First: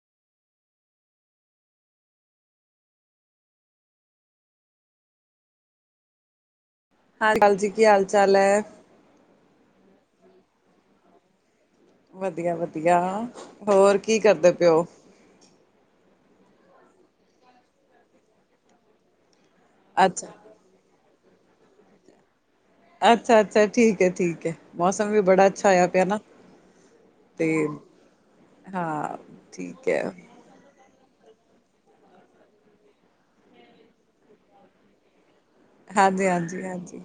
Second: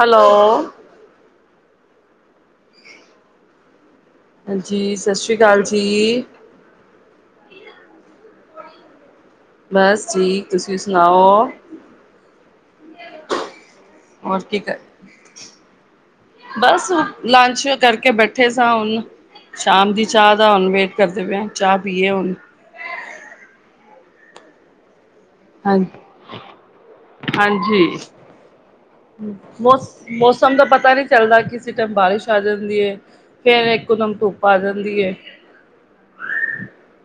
Hello ਹਾਂਜੀ ਸਤਿ ਸ਼੍ਰੀ ਅਕਾਲ ਜੀ ਸਤਿ ਸ੍ਰੀ ਅਕਾਲ ਜੀ ਕੀ ਹਾਲ ਚਾਲ ਹੈ ਬਸ ਠੀਕ ਤੁਸੀਂ ਸੁਣਾਓ ਵਧੀਆ ਵਧੀਆ ਹੋਰ ਕੀ ਹੋਰ ਕਰਦੇ ਕਰ ਪਿਓ ਬਸ ਲੰਚ ਕਰਕੇ ਬੈਠੇ ਸਾਂ ਹੁਣ ਸ਼ਾਮ ਦੀ ਅੱਛਾ ਚਾਹ ਦਾ ਹੁਣ ਵੇਟ ਕਰਦੇ ਪਏ ਹ ਚਾਹ ਪੀਏ ਹੁਣ ਅੱਛਾ ਅੱਛਾ ਠੀਕ ਹੈ ਠੀਕ ਹੈ ਮੌਸਮ ਵੀ ਬੜਾ ਅੱਛਾ ਹਾਂ ਹੋਇਆ ਪਿਆ ਨਾ ਤੇ ਹਾਂਜੀ ਹਾਂ ਠੀਕ ਹੈ ਮੌਸਮ ਦਾ ਪਤਾ ਨੀ ਚੱਲਦਾ ਕਿਸੇ ਟਮ ਬਾਰਿਸ਼ ਆ ਜਾਂਦੀ ਹੈ ਫੇਰ ਇੱਕੋ ਦਮ ਧੁੱਪ ਆ ਜਾਂਦੀ ਹੈ ਹਾਂਜੀ, ਹਾਂਜੀ, ਹਾਂਜੀ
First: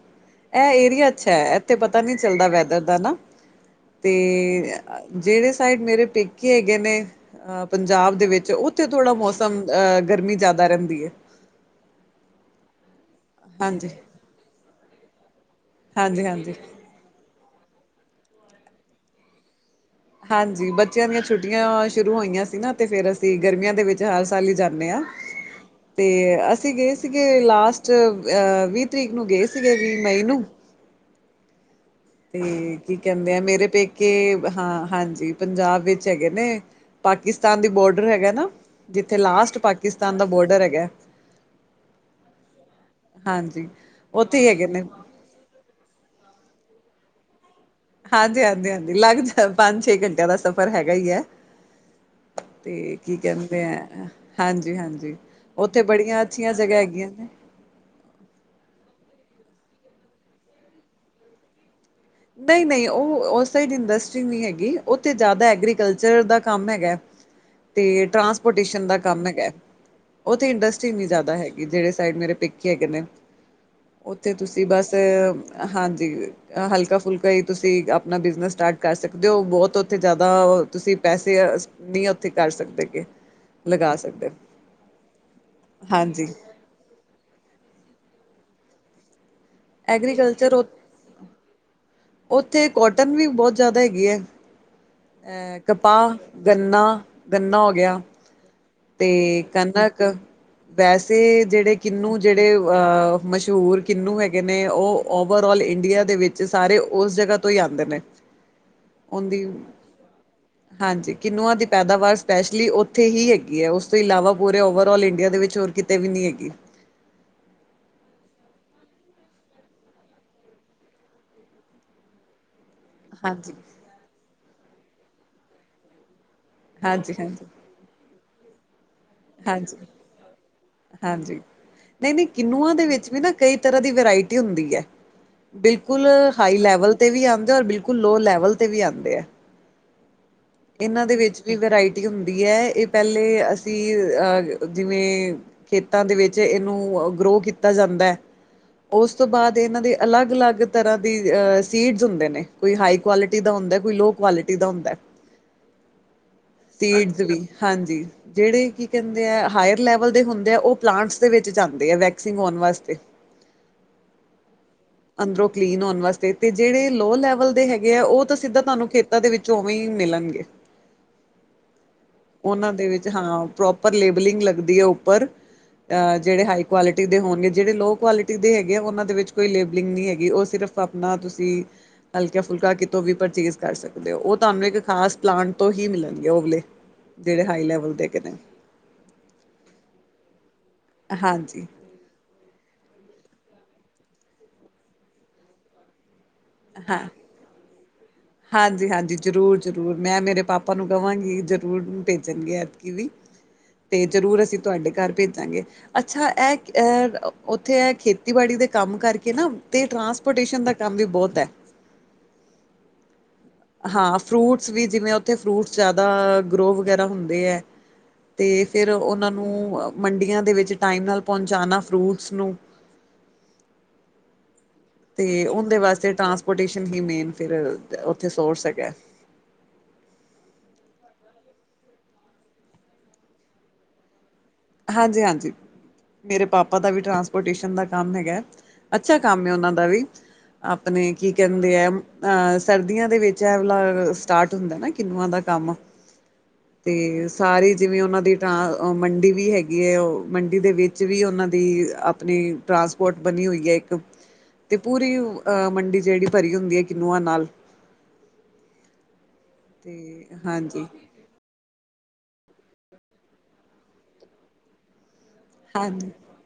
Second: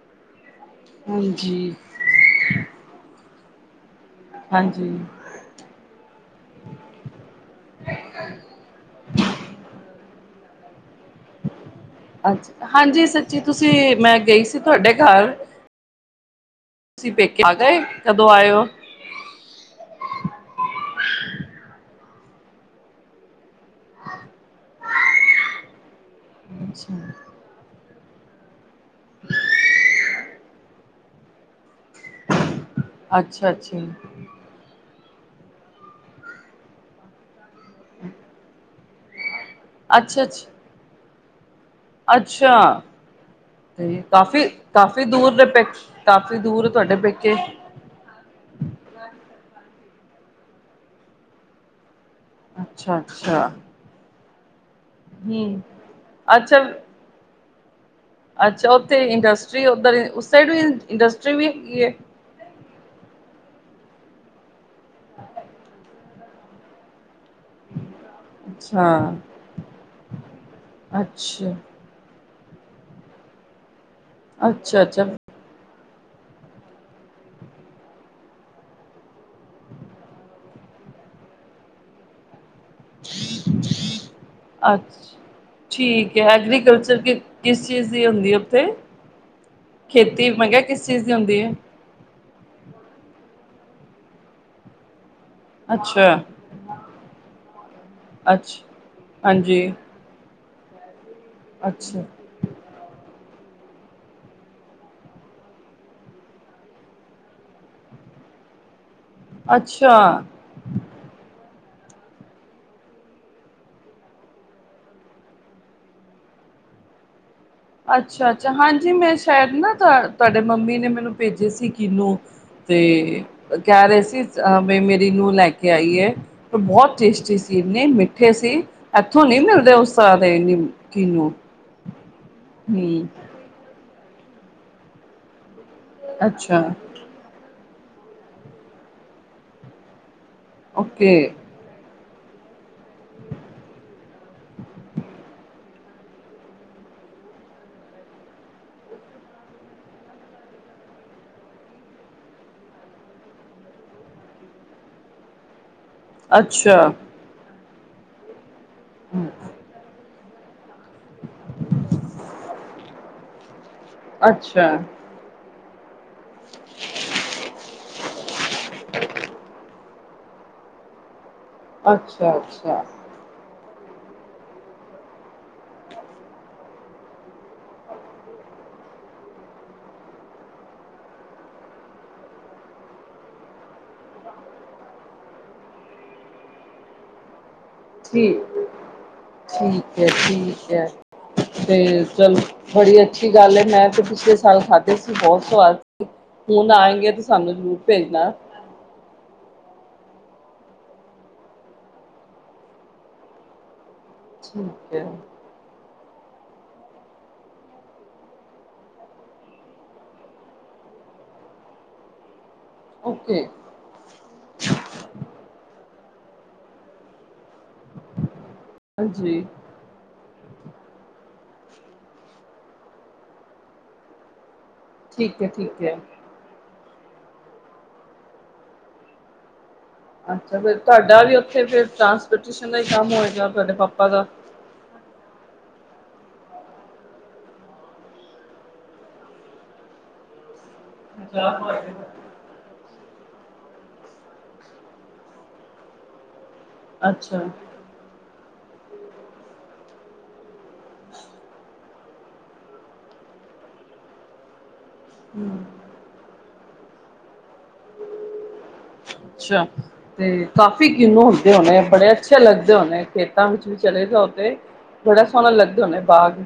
ਇਹ ਏਰੀਆ ਅੱਛਾ ਹੈ ਹਾਂਜੀ ਇੱਥੇ ਪਤਾ ਨੀ ਚੱਲਦਾ ਵੈਦਰ ਦਾ ਨਾ ਤੇ ਹਾਂਜੀ ਜਿਹੜੇ ਸਾਈਡ ਮੇਰੇ ਪੇਕੇ ਹੈਗੇ ਨੇ ਅਹ ਪੰਜਾਬ ਦੇ ਵਿੱਚ ਉੱਥੇ ਥੋੜਾ ਮੌਸਮ ਅਹ ਗਰਮੀ ਜਿਆਦਾ ਰਹਿੰਦੀ ਏ ਅੱ ਹਾਂਜੀ ਸੱਚੀ ਤੁਸੀਂ ਹਾਂਜੀ ਮੈਂ ਗਈ ਸੀ ਤੁਹਾਡੇ ਘਰ ਹਾਂਜੀ ਹਾਂਜੀ ਤੁਸੀਂ ਪੇਕੇ ਆ ਗਏ ਕਦੋਂ ਆਏ ਹੋ ਹਾਂਜੀ ਬੱਚਿਆਂ ਦੀਆਂ ਛੁੱਟੀਆਂ ਸ਼ੁਰੂ ਹੋਈਆਂ ਸੀ ਨਾ ਤੇ ਫੇਰ ਅਸੀਂ ਗਰਮੀਆਂ ਦੇ ਵਿੱਚ ਹਰ ਸਾਲ ਹੀ ਜਾਂਦੇ ਹਾਂ ਤੇ ਅਸੀਂ ਗਏ ਅੱਛਾ ਸੀਗੇ ਲਾਸਟ ਚ ਅਹ ਵੀਹ ਤਰੀਕ ਨੂੰ ਗਏ ਸੀਗੇ ਵੀਹ ਮਈ ਨੂੰ ਤੇ ਕੀ ਕਹਿੰਦੇ ਆ ਅੱਛਾ ਮੇਰੇ ਅੱਛਾ ਪੇਕੇ ਹਾਂ ਹਾਂਜੀ ਪੰਜਾਬ ਵਿੱਚ ਹੈਗੇ ਨੇ ਪਾਕਿਸਤਾਨ ਦੀ ਬੋਡਰ ਹੈਗਾ ਨਾ ਜਿੱਥੇ ਲਾਸਟ ਅੱਛਾ ਪਾਕਿਸਤਾਨ ਦਾ ਅੱਛਾ ਬੋਰਡਰ ਹੈਗਾ ਅੱਛਾ ਹਾਂਜੀ ਤੇ ਉੱਥੇ ਕਾਫ਼ੀ, ਹੀ ਹੈਗੇ ਨੇ। ਕਾਫ਼ੀ ਦੂਰ ਦੇ ਕਾਫੀ ਦੂਰ ਤੁਹਾਡੇ ਪੇਕੇ ਹਾਂਜੀ, ਹਾਂਜੀ, ਹਾਂਜੀ ਲੱਗ ਜਾ ਪੰਜ ਛੇ ਘੰਟਿਆਂ ਦਾ ਸਫ਼ਰ ਹੈਗਾ ਹੀ ਹੈ ਤੇ ਅੱਛਾ ਕੀ ਅੱਛਾ ਕਹਿੰਦੇ ਆ ਹਾਂਜੀ ਜ ਹਾਂਜੀ ਹਮ ਉੱਥੇ ਬੜੀਆਂ ਅੱਛੀਆਂ ਅੱਛਾ ਜਗ੍ਹਾ ਹੈਗੀਆਂ ਨੇ ਅੱਛਾ ਉੱਥੇ ਇੰਡਸਟਰੀ ਉਧਰ ਉਸ ਸਾਈਡ ਵੀ ਇੰਡਸਟਰੀ ਵੀ ਹੈਗੀ ਆ ਨਹੀਂ ਨਹੀਂ ਉਹ ਉਸ ਸਾਈਡ ਇੰਡਸਟਰੀ ਨਹੀਂ ਹੈਗੀ ਉੱਥੇ ਜ਼ਿਆਦਾ ਐਗਰੀਕਲਚ ਰ ਦਾ ਕੰਮ ਹੈਗਾ ਤੇ ਟਰਾਂਸਪੋਰਟੇਸ਼ਨ ਦਾ ਅੱਛਾ ਕੰਮ ਹੈਗਾ ਉੱਥੇ ਇੰਡਸਟਰੀ ਇੰਨੀ ਜ਼ਿਆਦਾ ਅੱਛਾ ਹੈਗੀ ਜਿਹੜੇ ਸਾਈਡ ਮੇਰੇ ਖੀ ਉੱਥੇ ਤੁਸੀਂ ਅੱਛਾ ਬਸ ਅੱਛਾ ਹਾਂਜੀ ਹਲਕਾ ਫੁਲਕਾ ਹੀ ਤੁਸੀਂ ਆਪਣਾ ਬਿਜ਼ਨਸ ਸਟਾਰਟ ਕਰ ਸਕਦੇ ਹੋ ਬਹੁਤ ਉੱਥੇ ਜ਼ਿਆਦਾ ਤੁਸੀਂ ਪੈਸੇ ਨਹੀਂ ਉੱਥੇ ਕਰ ਸਕਦੇ ਕਿ ਲਗਾ ਸਕਦੇ ਅੱਛ ਠੀਕ ਹਾਂਜੀ ਹੈ ਐਗਰੀਕਲਚਰ ਕਿਸ ਚੀਜ਼ ਦੀ ਹੁੰਦੀ ਹੈ ਉੱਥੇ ਖੇਤੀ ਮੈਂ ਐਗਰੀਕਲਚਰ ਕਿਹਾ ਕਿਸ ਚੀਜ਼ ਦੀ ਹੁੰਦੀ ਹੈ ਉੱਥੇ ਕੋਟਨ ਵੀ ਬਹੁਤ ਜ਼ਿਆਦਾ ਹੈਗੀ ਹੈ ਅਹ ਅੱਛਾ ਕਪਾਹ ਗੰਨਾ, ਗੰਨਾ ਹੋ ਗਿਆ ਅੱਛਾ ਤੇ ਹਾਂਜੀ ਕਣਕ ਵੈਸੇ ਜਿਹੜੇ ਅੱਛਾ ਕਿੰਨੂੰ ਜਿਹੜੇ ਅਹ ਮਸ਼ਹੂਰ ਕਿੰਨੂੰ ਹੈ ਨੇ ਉਹ ਓਵਰ ਆਲ ਇੰਡੀਆ ਦੇ ਵਿੱਚ ਸਾਰੇ ਉਸ ਜਗ੍ਹਾ ਤੋਂ ਹੀ ਆਉਂਦੇ ਨੇ ਉਹਦੀ ਅੱਛਾ ਹਾਂਜੀ ਕਿੰਨੂੰਆਂ ਦੀ ਪੈਦਾਵਾਰ ਸਪੈਸ਼ਲੀ ਉੱਥੇ ਹੀ ਹੈਗੀ ਹੈ ਉਸ ਤੋਂ ਇਲਾਵਾ ਪੂਰੇ ਓਵਰਲ ਇੰਡੀਆ ਦੇ ਵਿੱਚ ਹੋਰ ਕਿਤੇ ਵੀ ਨਹੀਂ ਹੈਗੀ ਹ ਅੱਛਾ ਅੱਛਾ ਹਾਂਜੀ ਮੈਂ ਸ਼ਾਇਦ ਨਾ ਤੁਹਾਡੇ ਮੰਮੀ ਨੇ ਮੈਨੂੰ ਭੇਜੇ ਸੀ ਕਿਨੂੰ ਤੇ ਹਾਂਜੀ ਕਹਿ ਰਹੇ ਸੀ ਮ ਮੇਰੀ ਨੂੰਹ ਲੈ ਕੇ ਆਈ ਹੈ ਪਰ ਬਹੁਤ ਹਾਂਜੀ ਟੇਸਟੀ ਹਾਂਜੀ ਸੀ ਇੰਨੇ ਮਿੱਠੇ ਸੀ ਇੱਥੋਂ ਨਈ ਮਿਲਦੇ ਹਾਂਜੀ ਉਸ ਤਰ ਦੇ ਨੀ ਕਿਨੂੰ ਓਨਾ ਦੇ ਹੂੰ ਵਿੱਚ ਵੀ ਨਾ ਕਈ ਤਰਾ ਦੀ ਵਰਾਇਟੀ ਹੁੰਦੀ ਹੈ। ਬਿਲਕੁਲ ਹਾਈ ਅੱਛਾ ਲੈਵਲ ਤੇ ਵੀ ਆਉਂਦੇ ਆ ਰ ਬਿਲਕੁਲ ਲੋ ਲੈਵਲ ਤੇ ਵੀ ਆਉਂਦੇ ਹ। ਇਹਨਾਂ ਓਕੇ ਦੇ ਵਿੱਚ ਵੀ ਵਰਾਇਟੀ ਹੁੰਦੀ ਹੈ ਇਹ ਪਹਿਲੇ ਅਸੀਂ ਅਹ ਜਿਵੇਂ ਖੇਤਾਂ ਦੇ ਵਿੱਚ ਇਹਨੂੰ ਗਰੋ ਕੀਤਾ ਜਾਂਦਾ ਹੈ ਓਸ ਤੋਂ ਬਾਅਦ ਇਹਨਾਂ ਦੇ ਅਲੱਗ- ਅਲੱਗ ਤਰਾ ਦੀ ਅ ਸੀਡਜ਼ ਹੁੰਦੇ ਨੇ ਕੋਈ ਹਾਈ ਕੁਆਲਿਟੀ ਦਾ ਹੁੰਦਾ ਕੋਈ ਲੋਹ ਕੁਆਲਿਟੀ ਦਾ ਹੁੰਦਾ ਹ। ਅੱਛਾ ਹਾਂਜੀ ਜਿਹੜੇ ਕੀ ਕਹਿੰਦੇ ਆ ਹਾਇਰ ਲੈਵਲ ਦੇ ਹੁੰਦੇ ਆ ਉਹ ਪਲਾਂਟਸ ਦੇ ਵਿੱਚ ਜਾਂਦੇ ਆ ਵੈਕਸਿੰਗ ਹੋਣ ਵਾਸਤੇ ਅੱਛਾ ਅੰਦਰੋਂ ਕਲੀਨ ਹੋਣ ਵਾਸਤੇ ਤੇ ਜਿਹੜੇ ਲੋ ਲੈਵਲ ਦੇ ਹੈਗੇ ਆ ਉਹ ਤਾਂ ਸਿੱਧਾ ਤੁਹਾਨੂੰ ਖੇਤਾਂ ਦੇ ਵਿੱਚ ਉਵੇਂ ਮਿਲਣਗੇ। ਉਹਨਾਂ ਅੱਛਾ-ਅੱਛਾ ਦੇ ਵਿੱਚ ਹਾਂ, ਪ੍ਰੋਪਰ ਲੇਬਲਿੰਗ ਲੱਗਦੀ ਹੈ ਉੱਪਰ ਅ ਜਿਹੜੇ ਹਾਈ ਕੁਆਲਿਟੀ ਦੇ ਹੋਣਗੇ ਜਿਹੜੇ ਲੋ ਕੁਆਲਿਟੀ ਦੇ ਹੈਗੇ ਆ ਉਹਨਾਂ ਦੇ ਵਿੱਚ ਕੋਈ ਲੇਬਲਿੰਗ ਨ ਹੈਗੀ ਉਹ ਸਿਰ ਸਿਰਫ ਆਪਣਾ ਤੁਸੀਂ ਹਲਕਾ ਫੁਲਕਾ ਕਿਤੋਂ ਵੀ ਪਰਚੇਜ਼ ਕਰ ਸਕਦੇ ਹੋ ਉਹ ਤੁਹਾਨੂੰ ਇੱਕ ਖਾਸ ਪਲਾਂਟ ਤੋਂ ਹੀ ਮਿਲਣਗੇ ਓਲੇ। ਜਿਹੜੇ ਹਾਈ ਲੈਵਲ ਠੀਕ, ਠੀਕ ਹੈ ਠੀਕ ਹੈ। ਹਾਂਜੀ ਤੇ ਚੱਲ ਬੜੀ ਅੱਛੀ ਗੱਲ ਹੈ ਮੈਂ ਤੇ ਪਿਛਲੇ ਸਾਲ ਖਾਧੇ ਸੀ ਬਹੁਤ ਸਵਾਦ ਸੀ ਹੁਣ ਆਏਂਗੇ ਤੇ ਸਾਨੂੰ ਜ਼ਰੂਰ ਭੇਜਣਾ ਹਾਂਜੀ, ਹਾਂਜੀ ਜ਼ਰੂਰ, ਜ਼ਰੂਰ ਮੈਂ ਮੇਰੇ ਪਾਪਾ ਨੂੰ ਕਹਾਂਗੀ ਜ਼ਰੂਰ ਭੇਜਣਗੇ ਐਤਕੀ ਵੀ ਤੇ ਜ਼ਰੂਰ ਅਸੀਂ ਤੁਹਾਡੇ ਠੀਕ ਹੈ ਘਰ ਭੇਜਾਂਗੇ ਅੱਛਾ ਇਹ ਉੱਥੇ ਇਹ ਖੇਤੀਬਾੜੀ ਦੇ ਕੰਮ ਕਰਕੇ ਨਾ ਤੇ ਟ੍ਰਾਂਸਪੋਰਟੇਸ਼ਨ ਦਾ ਕੰਮ ਵੀ ਬਹੁਤ ਹੈ। ਓਕੇ ਹਾਂ ਫਰੂਟਸ ਵੀ ਜਿਵੇਂ ਉੱਥੇ ਫਰੂਟਸ ਜ਼ਿਆਦਾ ਗਰੋ ਵਗੈਰਾ ਹੁੰਦੇ ਹੈ। ਤੇ ਫਿਰ ਉਹਨਾਂ ਹਾਂਜੀ ਨੂੰ ਮੰਡੀਆਂ ਦੇ ਵਿੱਚ ਟਾਈਮ ਨਾਲ ਪਹੁੰਚਾਣਾ ਫਰੂਟਸ ਨੂੰ ਠੀਕ ਤੇ ਹੈ ਉਹਦੇ ਠੀਕ ਹੈ ਵਾਸਤੇ ਟਰਾਂਸਪੋਰਟੇਸ਼ਨ ਹੀ ਮੇਨ ਫਿਰ ਉੱਥੇ ਸੋਰਸ ਹੈਗਾ ਅੱਛਾ ਫਿਰ ਤੁਹਾਡਾ ਵੀ ਉੱਥੇ ਫਿਰ ਟਰਾਂਸਪੋਰਟੇਸ਼ਨ ਦਾ ਹੀ ਕੰਮ ਹੋਏਗਾ ਤੁਹਾਡੇ ਪਾਪਾ ਦਾ ਹਾਂਜੀ, ਹਾਂਜੀ ਮੇਰੇ ਪਾਪਾ ਦਾ ਵੀ ਟਰਾਂਸਪੋਰਟੇਸ਼ਨ ਦਾ ਕੰਮ ਹੈਗਾ ਅੱਛਾ ਕੰਮ ਹੈ ਉਹਨਾਂ ਦਾ ਵੀ ਆਪਣੇ ਕੀ ਕਹਿੰਦੇ ਆ ਅਹ ਸਰਦੀਆਂ ਦੇ ਵਿੱਚ ਐਲਾ ਸਟਾਰਟ ਹੁੰਦਾ ਨਾ ਕਿੰਨੂਆਂ ਦਾ ਕੰਮ ਤੇ ਅੱਛਾ ਸਾਰੀ ਜਿਵੇਂ ਉਹਨਾਂ ਦੀ ਟਾਂ ਮੰਡੀ ਵੀ ਹੈਗੀ ਹੈ ਉਹ ਮੰਡੀ ਦੇ ਵਿੱਚ ਵੀ ਉਹਨਾਂ ਦੀ ਆਪਣੀ ਟਰਾਂਸਪੋਰਟ ਬਣੀ ਹੋਈ ਹੈ ਇੱਕ ਤੇ ਪੂਰੀ ਅਹ ਮੰਡੀ ਜਿਹੜੀ ਭਰੀ ਹੁੰਦੀ ਹੈ ਕਿਨੂੰਆਂ ਨਾਲ ਅੱਛਾ, ਤੇ ਕਾਫ਼ੀ ਕਿਨੂੰ ਹੁੰਦੇ ਹੋਣੇ- ਬੜੇ ਅੱਛੇ ਲੱਗਦੇ ਹੋਣੇ ਖੇਤਾਂ ਵਿੱਚ ਵੀ ਚਲੇ ਜਾ ਉਹ ਤੇ ਬੜਾ ਸੋਹਣਾ ਲੱਗਦੇ ਹੋਨੇ ਬਾਗ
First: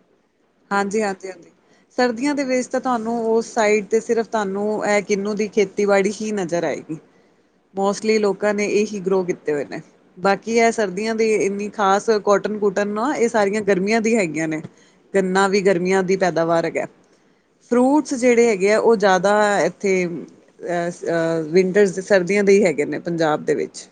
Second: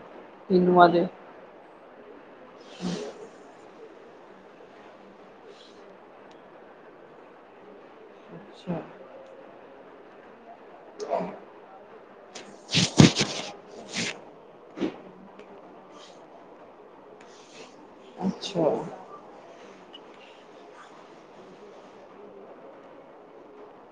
ਕਿਨੂੰਆਂ ਹਾਂਜੀ, ਦੇ ਹਾਂਜੀ, ਹਾਂਜੀ ਸਰਦੀਆਂ ਦੇ ਵਿੱਚ ਤਾਂ ਤੁਹਾਨੂੰ ਉਸ ਸਾਈਡ ਤੇ ਸਿਰਫ ਤੁਹਾਨੂੰ ਇਹ ਕਿੰਨੂੰ ਦੀ ਖੇਤੀਬਾੜੀ ਹੀ ਨਜ਼ਰ ਆਏਗੀ ਲਈ ਲੋਕਾਂ ਨੇ ਅੱਛਾ ਇਹੀ ਗਰੋ ਕੀਤੇ ਹੋਏ ਨੇ ਬਾਕੀ ਹੈ ਸਰਦੀਆਂ ਦੀ ਇੰਨੀ ਖਾਸ ਕੋਟਨ ਕੁਟਨ ਨਾ ਇਹ ਸਾਰੀਆਂ ਗਰਮੀਆਂ ਦੀ ਹੈਗੀਆਂ ਨੇ ਗੰਨਾ ਵੀ ਗਰਮੀਆਂ ਦੀ ਪੈਦਾਵਾਰ ਹਗਾ ਹੈ। ਫਰੂਟਸ ਜਿਹੜੇ ਅੱਛਾ ਹੈਗੇ ਆ ਉਹ ਜ਼ਿਆਦਾ ਇੱਥੇ ਅ ਵਿੰਟਰਸ ਸਰਦੀ ਦੇ ਹੈਗੇ ਨੇ ਪੰਜਾਬ ਦੇ ਵਿੱਚ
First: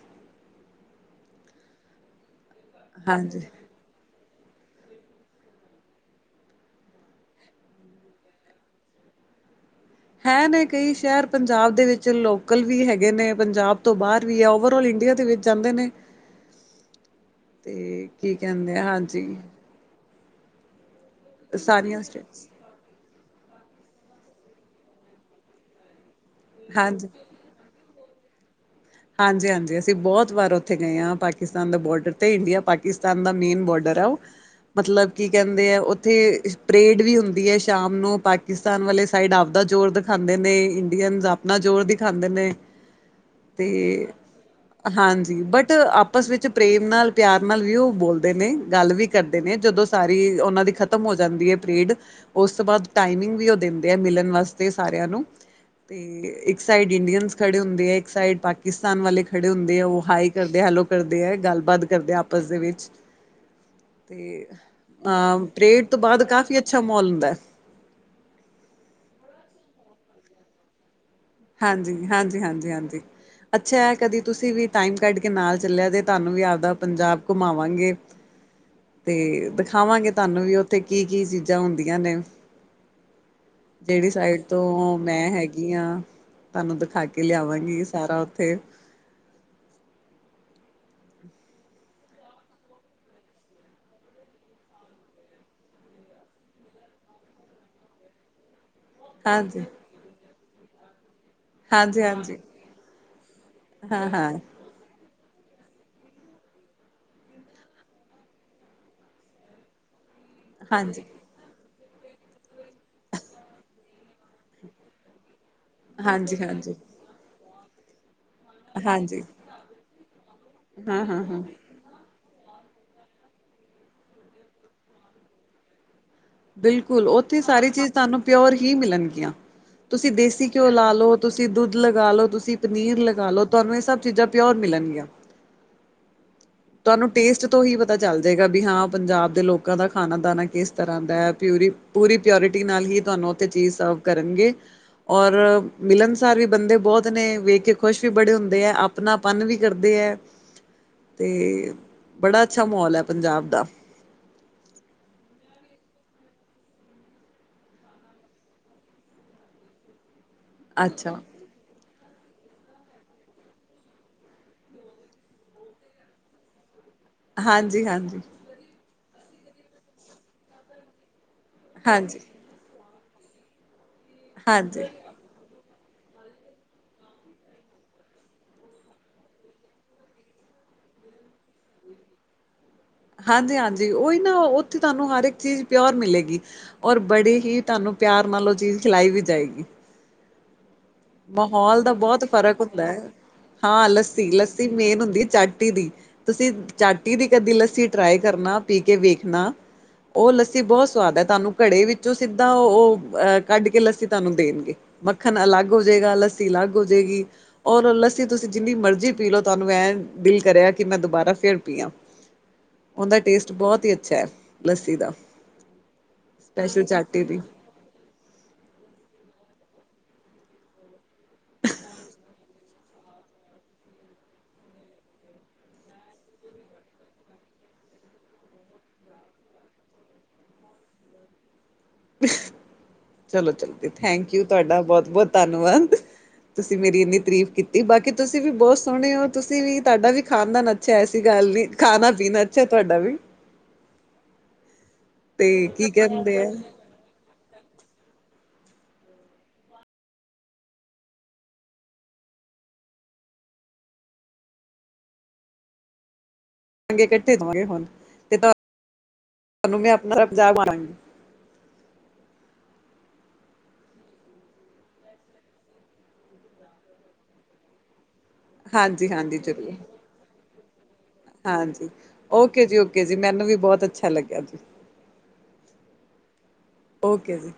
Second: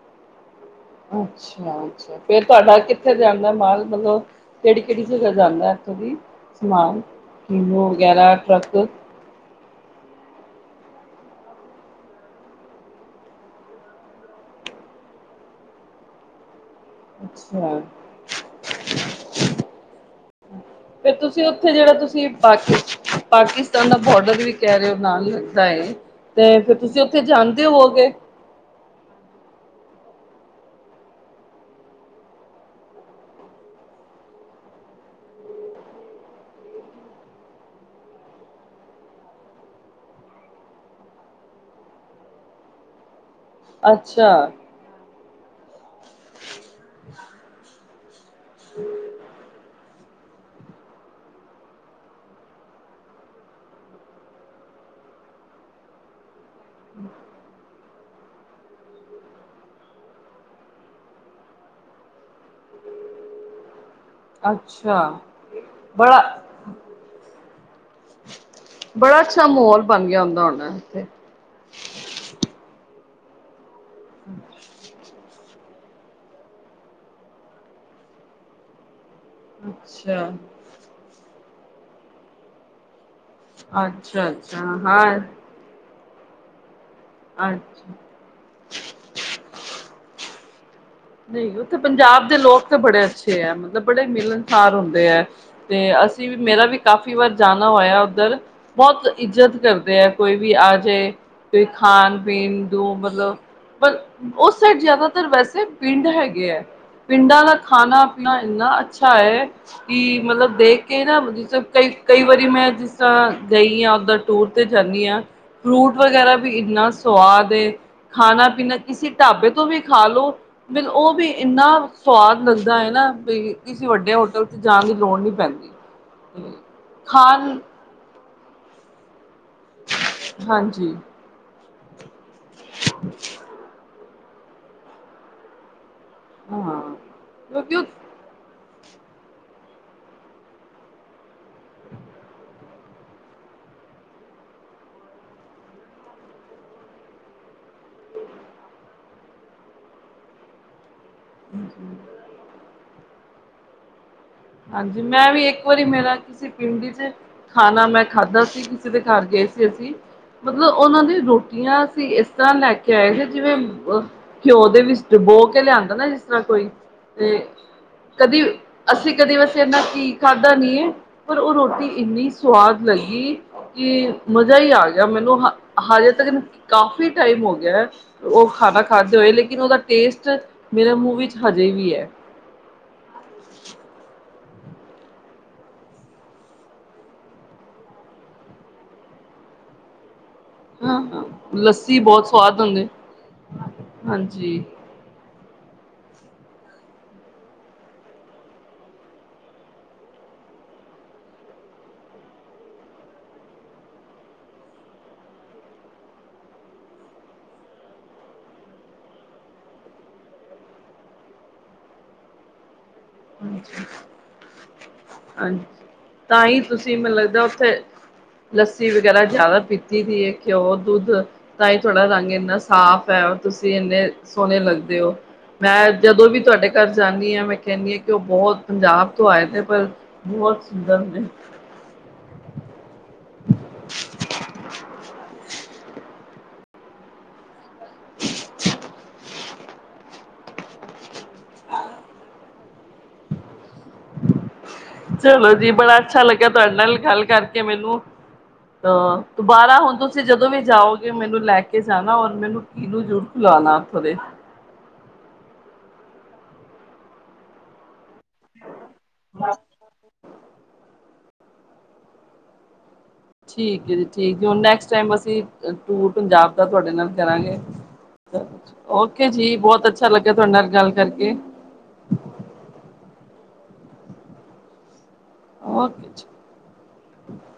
ਅੱਛਾ, ਅੱਛਾ ਫਿਰ ਤੁਹਾਡਾ ਕਿੱਥੇ ਹਾਂਜੀ ਜਾਂਦਾ ਮਾਲ ਮਤਲਬ ਕਿਹੜੀ, ਕਿਹੜੀ ਜਗਾ ਜਾਂਦਾ ਇੱਥੋਂ ਦੀ ਸਮਾਨ ਕੀਨੂ ਵਗੈਰਾ ਟਰੱਕ [inaudible] ਹੈ ਨੇ ।ਕਈ ਸ਼ਹਿਰ ਪੰਜਾਬ ਦੇ ਵਿੱਚ ਲੋਕਲ ਵੀ ਹੈਗੇ ਨੇ। ਪੰਜਾਬ ਤੋਂ ਬਾਹਰ ਵੀ ਹੈ ।ਓਵਰਆਲ ਇੰਡੀਆ ਦੇ ਜਾਂਦੇ ਨੇ ਅੱਛਾ ਤੇ, ਕੀ ਕਹਿੰਦੇ ਆ, ਹਾਂਜੀ। ਫਿਰ ਤੁਸੀਂ ਉੱਥੇ ਜਿਹੜਾ ਸਾਰੀਆਂ ਤੁਸੀ ਕ ਸਟੇਟਸ ਪਾਕੀ- ਪਾਕੀ ਤੁ ਬੋਡਰ ਵੀ ਕਹਿ ਰਹੇ ਹੋ ਨਾਲ ਲੱਗਦਾ ਏ ।ਤੇ ਫਿਰ ਤੁਸੀਂ ਹਾਂਜੀ ਉੱਥੇ ਜਾਂਦੇ ਹੋਗੇ। ਹਾਂਜੀ -ਹਾਂਜੀ ਅਸੀਂ ਬਹੁਤ ਵਾਰ ਉੱਥੇ ਹਾਂ ।ਪਾਕਿਸਤਾਨ ਦਾ ਬੋਡਰ ਤੇ ਇੰਡੀਆ ਪਾਕਿਸਤਾਨ ਦਾ ਮੇਨ ਬੋਰਡਰ ਰਾਓ ਮਤਲਬ ਕੀ ਕਹਿੰਦੇ ਨੇ ।ਉੱਥੇ ਪਰੇਡ ਵੀ ਹੁੰਦੀ ਹੈ ਸ਼ਾਮ ਨੂੰ। ਪਾਕਿਸਤਾਨ ਵਾਲੇ ਸਾਈਡ ਆਪਦਾ ਦਾ ਜ਼ੋਰ ਦਿਖਾਂਦੇ ਨੇ ਇੰਡੀਅਨ ਆਪਣਾ ਜ਼ੋਰ ਦਿਖਾਉਂਦੇ ਨੇ। ਤੇ ਅੱਛਾ ਹਾਂਜੀ, ਬਟ ਆਪਸ ਵਿੱਚ ਪ੍ਰੇਮ ਨਾਲ ਪਿਆਰ ਨਾਲ ਵੀ ਉਹ ਬੋਲ ਨੇ ਗੱਲ ਵੀ ਕਰਦੇ ਨੇ ਜਦੋਂ ਸਾਰੀ ਉਹਨਾਂ ਦੀ ਖ਼ਤਮ ਹੋ ਜਾਂਦੀ ਹੈ। ਪਰੇਡ ਉਸ ਤੋਂ ਬਾਅਦ ਟਾਈਮਿੰਗ ਵੀ ਉਹ ਦਿੰਦੇ ਆ ਮਿਲਣ ਵਾਸਤੇ। ਸਾਰੀ ਨੂੰ ਤੇ ਇੱਕ ਸਾਈਡ ਇੰਡੀਅਨ ਖੜੇ ਹੁੰਦੇ ਆ ।ਇੱਕ ਸਾਈਡ ਪਾਕਿਸਤਾਨ ਵਾਲੇ ਖੜੇ ਹੁੰਦੇ ਏ। ਉਹ ਹਾਏ ਕਰਦੇ ਹੈਲੋ ਕਰਦੇ ਹੈ। ਗੱਲਬਾਤ ਕਰਦੇ ਆਪਸ ਦੇ ਵਿੱਚ ਤੇ ਅੱਛਾ ਅਹ ਪਰੇਡ ਤੋਂ ਬੜਾ ਬਾਅਦ ਕਾਫੀ ਅੱਛਾ ਮਾਹਲ ਹੁੰਦਾ ਹੈ। ਬੜਾ ਅੱਛਾ ਮੋਲ ਬਣ ਗਿਆ ਹੁੰਦਾ ਹੁੰਦਾ। ਹਾਂਜੀ -ਹਾਂਜੀ -ਹਾਂਜੀ -ਹਾਂਜੀ ਝ ਕਦੀ ਤੁਸੀਂ ਵੀ ਟਾਈਮ ਕੱਢ ਕੇ ਨਾਲ ਚੱਲਿਆ ਤੇ, ਤੁਹਾਨੂੰ ਵੀ ਆਪਦਾ ਪੰਜਾਬ ਘੁਮਾਵਾਂਗੇ। ਤੇ ਦਿਖਾਵਾਂਗੇ ਅੱਛਾ ।ਤੁਹਾਨੂੰ ਵੀ ਉੱਥੇ ਕੀ ਕੀ ਚੀਜ਼ਾਂ ਹੁੰਦੀਆਂ ਨੇ। ਜਿਹੜੀ ਅੱਛਾ ਸਾਈਡ ਅੱਛਾ ਤੋਂ ਹਾਂ ਮੈਂ ਹੈਗੀ ਹਾਂ। ਤੁਹਾਨੂੰ ਦਿਖਾ ਕੇ ਲਿਆਵਾਂਗੀ ਅੱਛਾ ।ਸਾਰਾ ਉੱਥੇ ਨਹੀਂ, ਉੱਥੇ ਪੰਜਾਬ ਦੇ ਲੋਕ ਤਾਂ ਬੜੇ ਅੱਛੇ ਹੈ ।ਮਤਲਬ ਬੜੇ ਮਿਲਣਸਾਰ ਹੁੰਦੇ ਹੈ ਤੇ ਅਸੀਂ ਵੀ ਮੇਰਾ ਵੀ ਕਾਫ਼ੀ ਵਾਰ ਜਾਣਾ ਹੋਇਆ ਉੱਧਰ ਬਹੁਤ ਇੱਜਤ ਹਾਂਜੀ, ਕਰਦੇ ਹੈ ।ਕੋਈ ਵੀ ਆ ਜਾਏ ਕੋਈ ਹਾਂਜੀ, ਖਾਣ ਹਾਂਜੀ, ਪੀਣ ਨੂੰ ਮਤਲਬ ਪਰ ਹਾਂ, ਹਾਂ, ਉਸ ਸਾਈਡ ਜ਼ਿਆਦਾਤਰ ਵੈਸੇ ਪਿੰਡ ਹੈਗੇ ਹੈ। ਪਿੰਡਾਂ ਦਾ ਖਾਣਾ ਪੀਣਾ ਇੰਨਾ ਅੱਛਾ ਹੈ ।ਕਿ ਮਤਲਬ ਦੇਖ ਕੇ ਹਾਂਜੀ। ਨਾ ਜੇ ਕਈ- ਕਈ ਵਾਰੀ ਮੈਂ ਜਿਸ ਤਰ੍ਹਾਂ ਗਈ ਹਾਂ ।ਉਧਰ ਟੂਰ ਤੇ ਜਾਂਦੀ ਹਾਂ। ਫਰੂਟ ਵਗੈਰਾ ਹਾਂਜੀ, ਵੀ ਹਾਂਜੀ, ਇਨਾ ਸਵਾਦ ਏ। ਖਾਣਾ ਪੀਣਾ ਕਿਸੇ ਹਾਂਜੀ, ਢਾਬੇ ਤੋਂ ਵੀ ਖਾ ਲਓ ਹਾਂ, ।ਉਹ ਹਾਂ, ਵੀ ਹਾਂ। ਇੰਨਾ ਸਵਾਦ ਲੱਗਦਾ ਹੈ ।ਨਾ ਬਈ ਕਿਸੇ ਵੱਡੇ ਹੋਟਲ ਤੇ ਜਾਣ ਦੀ ਲੋੜ ਨਹੀਂ ਪੈਂਦੀ। ਬਿਲਕੁਲ, ਉੱਥੇ ਖਾਣ ਸਾਰੀ ਚੀਜ਼ ਤੁਹਾਨੂੰ ਪਿਓਰ ਹੀ ਮਿਲਣਗੀਆਂ। ਤੁਸੀਂ ਦੇਸੀ ਘਿਓ ਲਗਾ ਹਾਂਜੀ ਲੋ, ਤੁਸੀਂ ਦੁੱਧ ਲਗਾ ਲੋ, ਤੁਸੀਂ ਪਨੀਰ ਲਗਾ ਲਓ, ਤੁਹਾਨੂੰ ਇਹ ਸਭ ਚੀਜ਼ਾਂ ਪਿਓਰ ਮਿਲਣਗੀਆਂ ਤੁਹਾਨੂੰ ਟੇਸਟ ਹਾਂ ਤੋਂ ਹੀ ਕਿਉਂਕਿ ਪਤਾ ਚੱਲ ਜਾਏਗਾ। ਵੀ ਹਾਂ ਪੰਜਾਬ ਦੇ ਲੋਕ ਲੋਕਾਂ ਦਾ ਖਾਣਾ, ਦਾਣਾ ਕਿਸ ਤਰ੍ਹਾਂ ਦਾ ਪਿ ਪੂਰੀ ਪਿਓਰਟੀ ਨਾਲ ਹੀ ਤੁਹਾਨੂੰ ਉੱਥੇ ਚੀਜ਼ ਸਰਵ ਕਰਨਗੇ। ਔਰ ਮਿਲਣਸਾਰ ਵੀ ਬੰਦੇ ਬਹੁਤ ਨੇ ਵੇਖ ਕੇ ਖੁਸ਼ ਵੀ ਬੜੇ ਹੁੰਦੇ ਹੈ। ਆਪਣਾ ਪਨ ਵੀ ਕਰਦੇ ਤੇ ਬੜਾ ਅੱਛਾ ਮਾਹੌਲ ਹੈ ਪੰਜਾਬ ਦਾ ਹਾਂ ਜੀ! ਮੈਂ ਵੀ ਇੱਕ ਵਾਰੀ ਮੇਰਾ ਕਿਸੇ ਪਿੰਡੀ ਚ ਖਾਣਾ ਮੈਂ ਖਾਧਾ ਸੀ ।ਕਿਸੇ ਦੇ ਘਰ ਕੇ ਕਿਥੇ ਸੀ । ਮਤਲਬ ਉਹਨਾਂ ਦੀ ਅੱਛਾ ਰੋਟੀਆਂ ਅਸੀ ਇਸ ਤਰ੍ਹਾਂ ਲੈ ਕੇ ਆਏ ਸੀ। ਜਿਵੇਂ ਘਿਓ ਦੇ ਵਿੱਚ ਡਬੋ ਕੇ ਲਿਆਂਦਾ ਨਾ ਜਿਸ ਤਰ੍ਹਾਂ ਕੋਈ। ਤੇ ਹਾਂਜੀ, ਹਾਂਜੀ, ਕਦੀ ਅਸੀਂ ਕਦੇ ਵੈਸੇ ਇਨਾ ਘੀ ਖਾਧਾ ਨੀ ਹੈ ।ਪਰ ਉਹ ਰੋਟੀ ਹਾਂਜੀ, ਇੰਨੀ ਸਵਾਦ ਲੱਗੀ। ਕਿ ਮਜ਼ਾ ਹੀ ਆ ਹਾਂਜੀ। ਗਿਆ। ਮੈਨੂੰ ਹਲੇ ਤੱਕ ਕਾਫੀ ਟਾਈਮ ਹੋ ਗਿਆ। ਉਹ ਖਾਣਾ ਖਾਦੇ ਹੋਏ ਲੇਕਿਨ ਉਹਦਾ ਟੇਸਟ ਮੇਰਾ ਮੂੰਹ ਵਿੱਚ ਹਜੇ ਵੀ ਹੈ ਹਾਂਜੀ, ਹਾਂਜੀ ਉਹੀ ਨਾ ਉੱਥੇ ਤੁਹਾਨੂੰ ਹਰ ਇੱਕ ਚੀਜ਼ ਪਿਓਰ ਮਿਲੇਗੀ। ਔਰ ਬੜੀ ਹੀ ਤੁਹਾਨੂੰ ਪਿਆਰ ਨਾਲ ਉਹ ਚੀਜ਼ ਖਿਲਾਈ ਵੀ ਜਾਏਗੀ ਹਾਂ ਹਾਂ ਮੋਹੌਲ ਦਾ ਲੱਸੀ ਬੋਤ ਬਹੁਤ ਸਵਾਦ ਫ਼ਰਕ ਹੁੰਦੀ ਹੁੰਦਾ ਏ, ਹਾਂ ਲੱਸੀ ਹਾਂਜੀ ਲੱਸੀ ਮੇਨ ਹੁੰਦੀ ਚੱ ਦੀ ਤੁਸੀਂ ਚਾਟੀ ਦੀ ਕਦੀ ਲੱਸੀ ਟ੍ਰਾਈ ਕਰਨਾ, ਪੀ ਕੇ ਵੇਖਣਾ ਉਹ ਲੱਸੀ ਬੋਤ ਸਵਾਦ ਏ, ਤਾਨੂੰ ਕੜੇ ਵਿੱਚੋਂ ਸਿੱਧਾ ਉਹ ਅਹ ਕੱਢ ਕੇ ਲੱਸੀ ਤਾਨੂੰ ਦੇਣਗੇ। ਮੱਖਣ ਅਲੱਗ ਹੋ ਜੇਗਾ ਲੱਸੀ ਅਲੱਗ ਹੋ ਜੇਗੀ, ਔਰ ਲੱਸੀ ਤੁਸੀਂ ਜਿੰਨੀ ਮਰਜ਼ੀ ਪੀ ਲੋ, ਤੁਹਾਨੂੰ ਐਂ ਦਿਲ ਕਰਿਆ ਕਿ ਮੈਂ ਦੁਬਾਰਾ ਫੇਰ ਪੀਆ ਉੰਦਾ ਟੇਸਟ ਹਾਂਜੀ ਬੋਤ ਹੀ ਅੱਛਾ ਹੈ, ਲੱਸੀ ਦਾ। ਹਾਂਜੀ ਤਾਂ ਹੀ, ਸਪੈਸ਼ਲ ਤੁਸੀਂ ਮੈਨੂੰ ਚਾਟੀ ਦੀ ਲੱਗਦਾ ਉੱਥੇ ਲੱਸੀ ਵਗੈਰਾ ਜ਼ਿਆਦਾ ਪੀਤੀ ਦੀ ਏ, ਕਿਓ ਦੁੱਧ ਤਾਂਈ ਤੁਆਡਾ ਰੰਗ ਇੰਨਾ ਸਾਫ ਹੈ, ਤੁਸੀਂ ਇੰਨੇ ਸੋਹਣੇ ਸਕਦੇ ਹੋ, ਮੈਂ ਜਦੋਂ ਵੀ ਤੁਆਡੇ ਘਰ ਜਾਂਨੀ ਆ, ਮੈਂ ਕਹਿੰਦੀ ਆ ਔ ਬਹੋਤ ਪੰਜਾਬ ਤੋਂ ਆਏ ਨੇ ਪਰ ਬੋਤ ਸੁੰਦਰ ਨੇ। ਚਲੋ ਚਲੋ, ਥੈਂਕ ਯੂ ਤੁਆਡਾ ਬੋਤ ਬੋਤ ਧੰਨਵਾਦ। ਤੁਸੀਂ ਮੇਰੀ ਇੰਨੀ ਤਰੀਫ਼ ਕੀਤੀ, ਬਾਕੀ ਤੁਸੀਂ ਵੀ ਬੋਤ ਸੋਣੇ ਔ। ਤੁਸੀਂ ਵੀ ਤਾੱਡਾ ਵੀ ਖਾਨਦਾਨ ਅੱਛਾ ਅ, ਐਸੀ ਗੱਲ ਨੀ ਖਾਣਾ ਪੀਣਾ ਅੱਛਾ ਤਾੱਡਾ ਵੀ। ਚਲੋ ਤੇ ਜੀ, ਕੀ ਬੜਾ ਅੱਛਾ ਕਹਿੰਦੇ ਲੱਗਿਆ ਆ ਤੁਆਡੇ ਨਾਲ ਗੱਲ ਕਰਕੇ ਮੈਨੂੰ ਦੁਬਾਰਾ ਹੁਨ ਤੁਸੀਂ ਜਦੋਂ ਵੀ ਜਾਓਗੇ, ਮੈਨੂੰ ਲੈ ਕੇ ਜਾਣਾ ਔਰ ਮੈਨੂੰ ਕਿਨੂੰ ਜ਼ਰੂਰ ਨਾ ਉੱਥੋਂ ਦੇ ਚੰਗੇ ਇਕੱਠੇ ਦਵਾਂਗੇ ਹੁਣ, ਤੇ ਤੁਾਨੂੰ ਮੈਂ ਅਪਣਾ [inaudible] ਠੀਕ ਏ ਜੀ ਠੀਕ ਏ, ਹੁਣ ਨੈਕਸਟ ਟੈਮ ਅਸੀਂ ਟੂਰ ਪੰਜਾਬ ਦਾ ਤੁਆਡੇ ਨਾਲ ਕਰਾਂਗੇ। ਹਾਂਜੀ ਔਕੇ ਹਾਂਜੀ ਜੀ, ਜ਼ਰੂਰ ਬੋਤ ਅੱਛਾ ਲੱਗਿਆ ਤੁਆਡੇ ਨਾਲ ਗੱਲ ਕਰਕੇ ਹਾਂਜੀ ਔਕੇ ਜੀ ਔਕੇ ਜੀ, ਮੈਨੂੰ ਵੀ ਬੋਤ ਅੱਛਾ ਲੱਗਿਆ ਜੀ। ਔਕੇ ਜੀ। ਔਕੇ ਜੀ।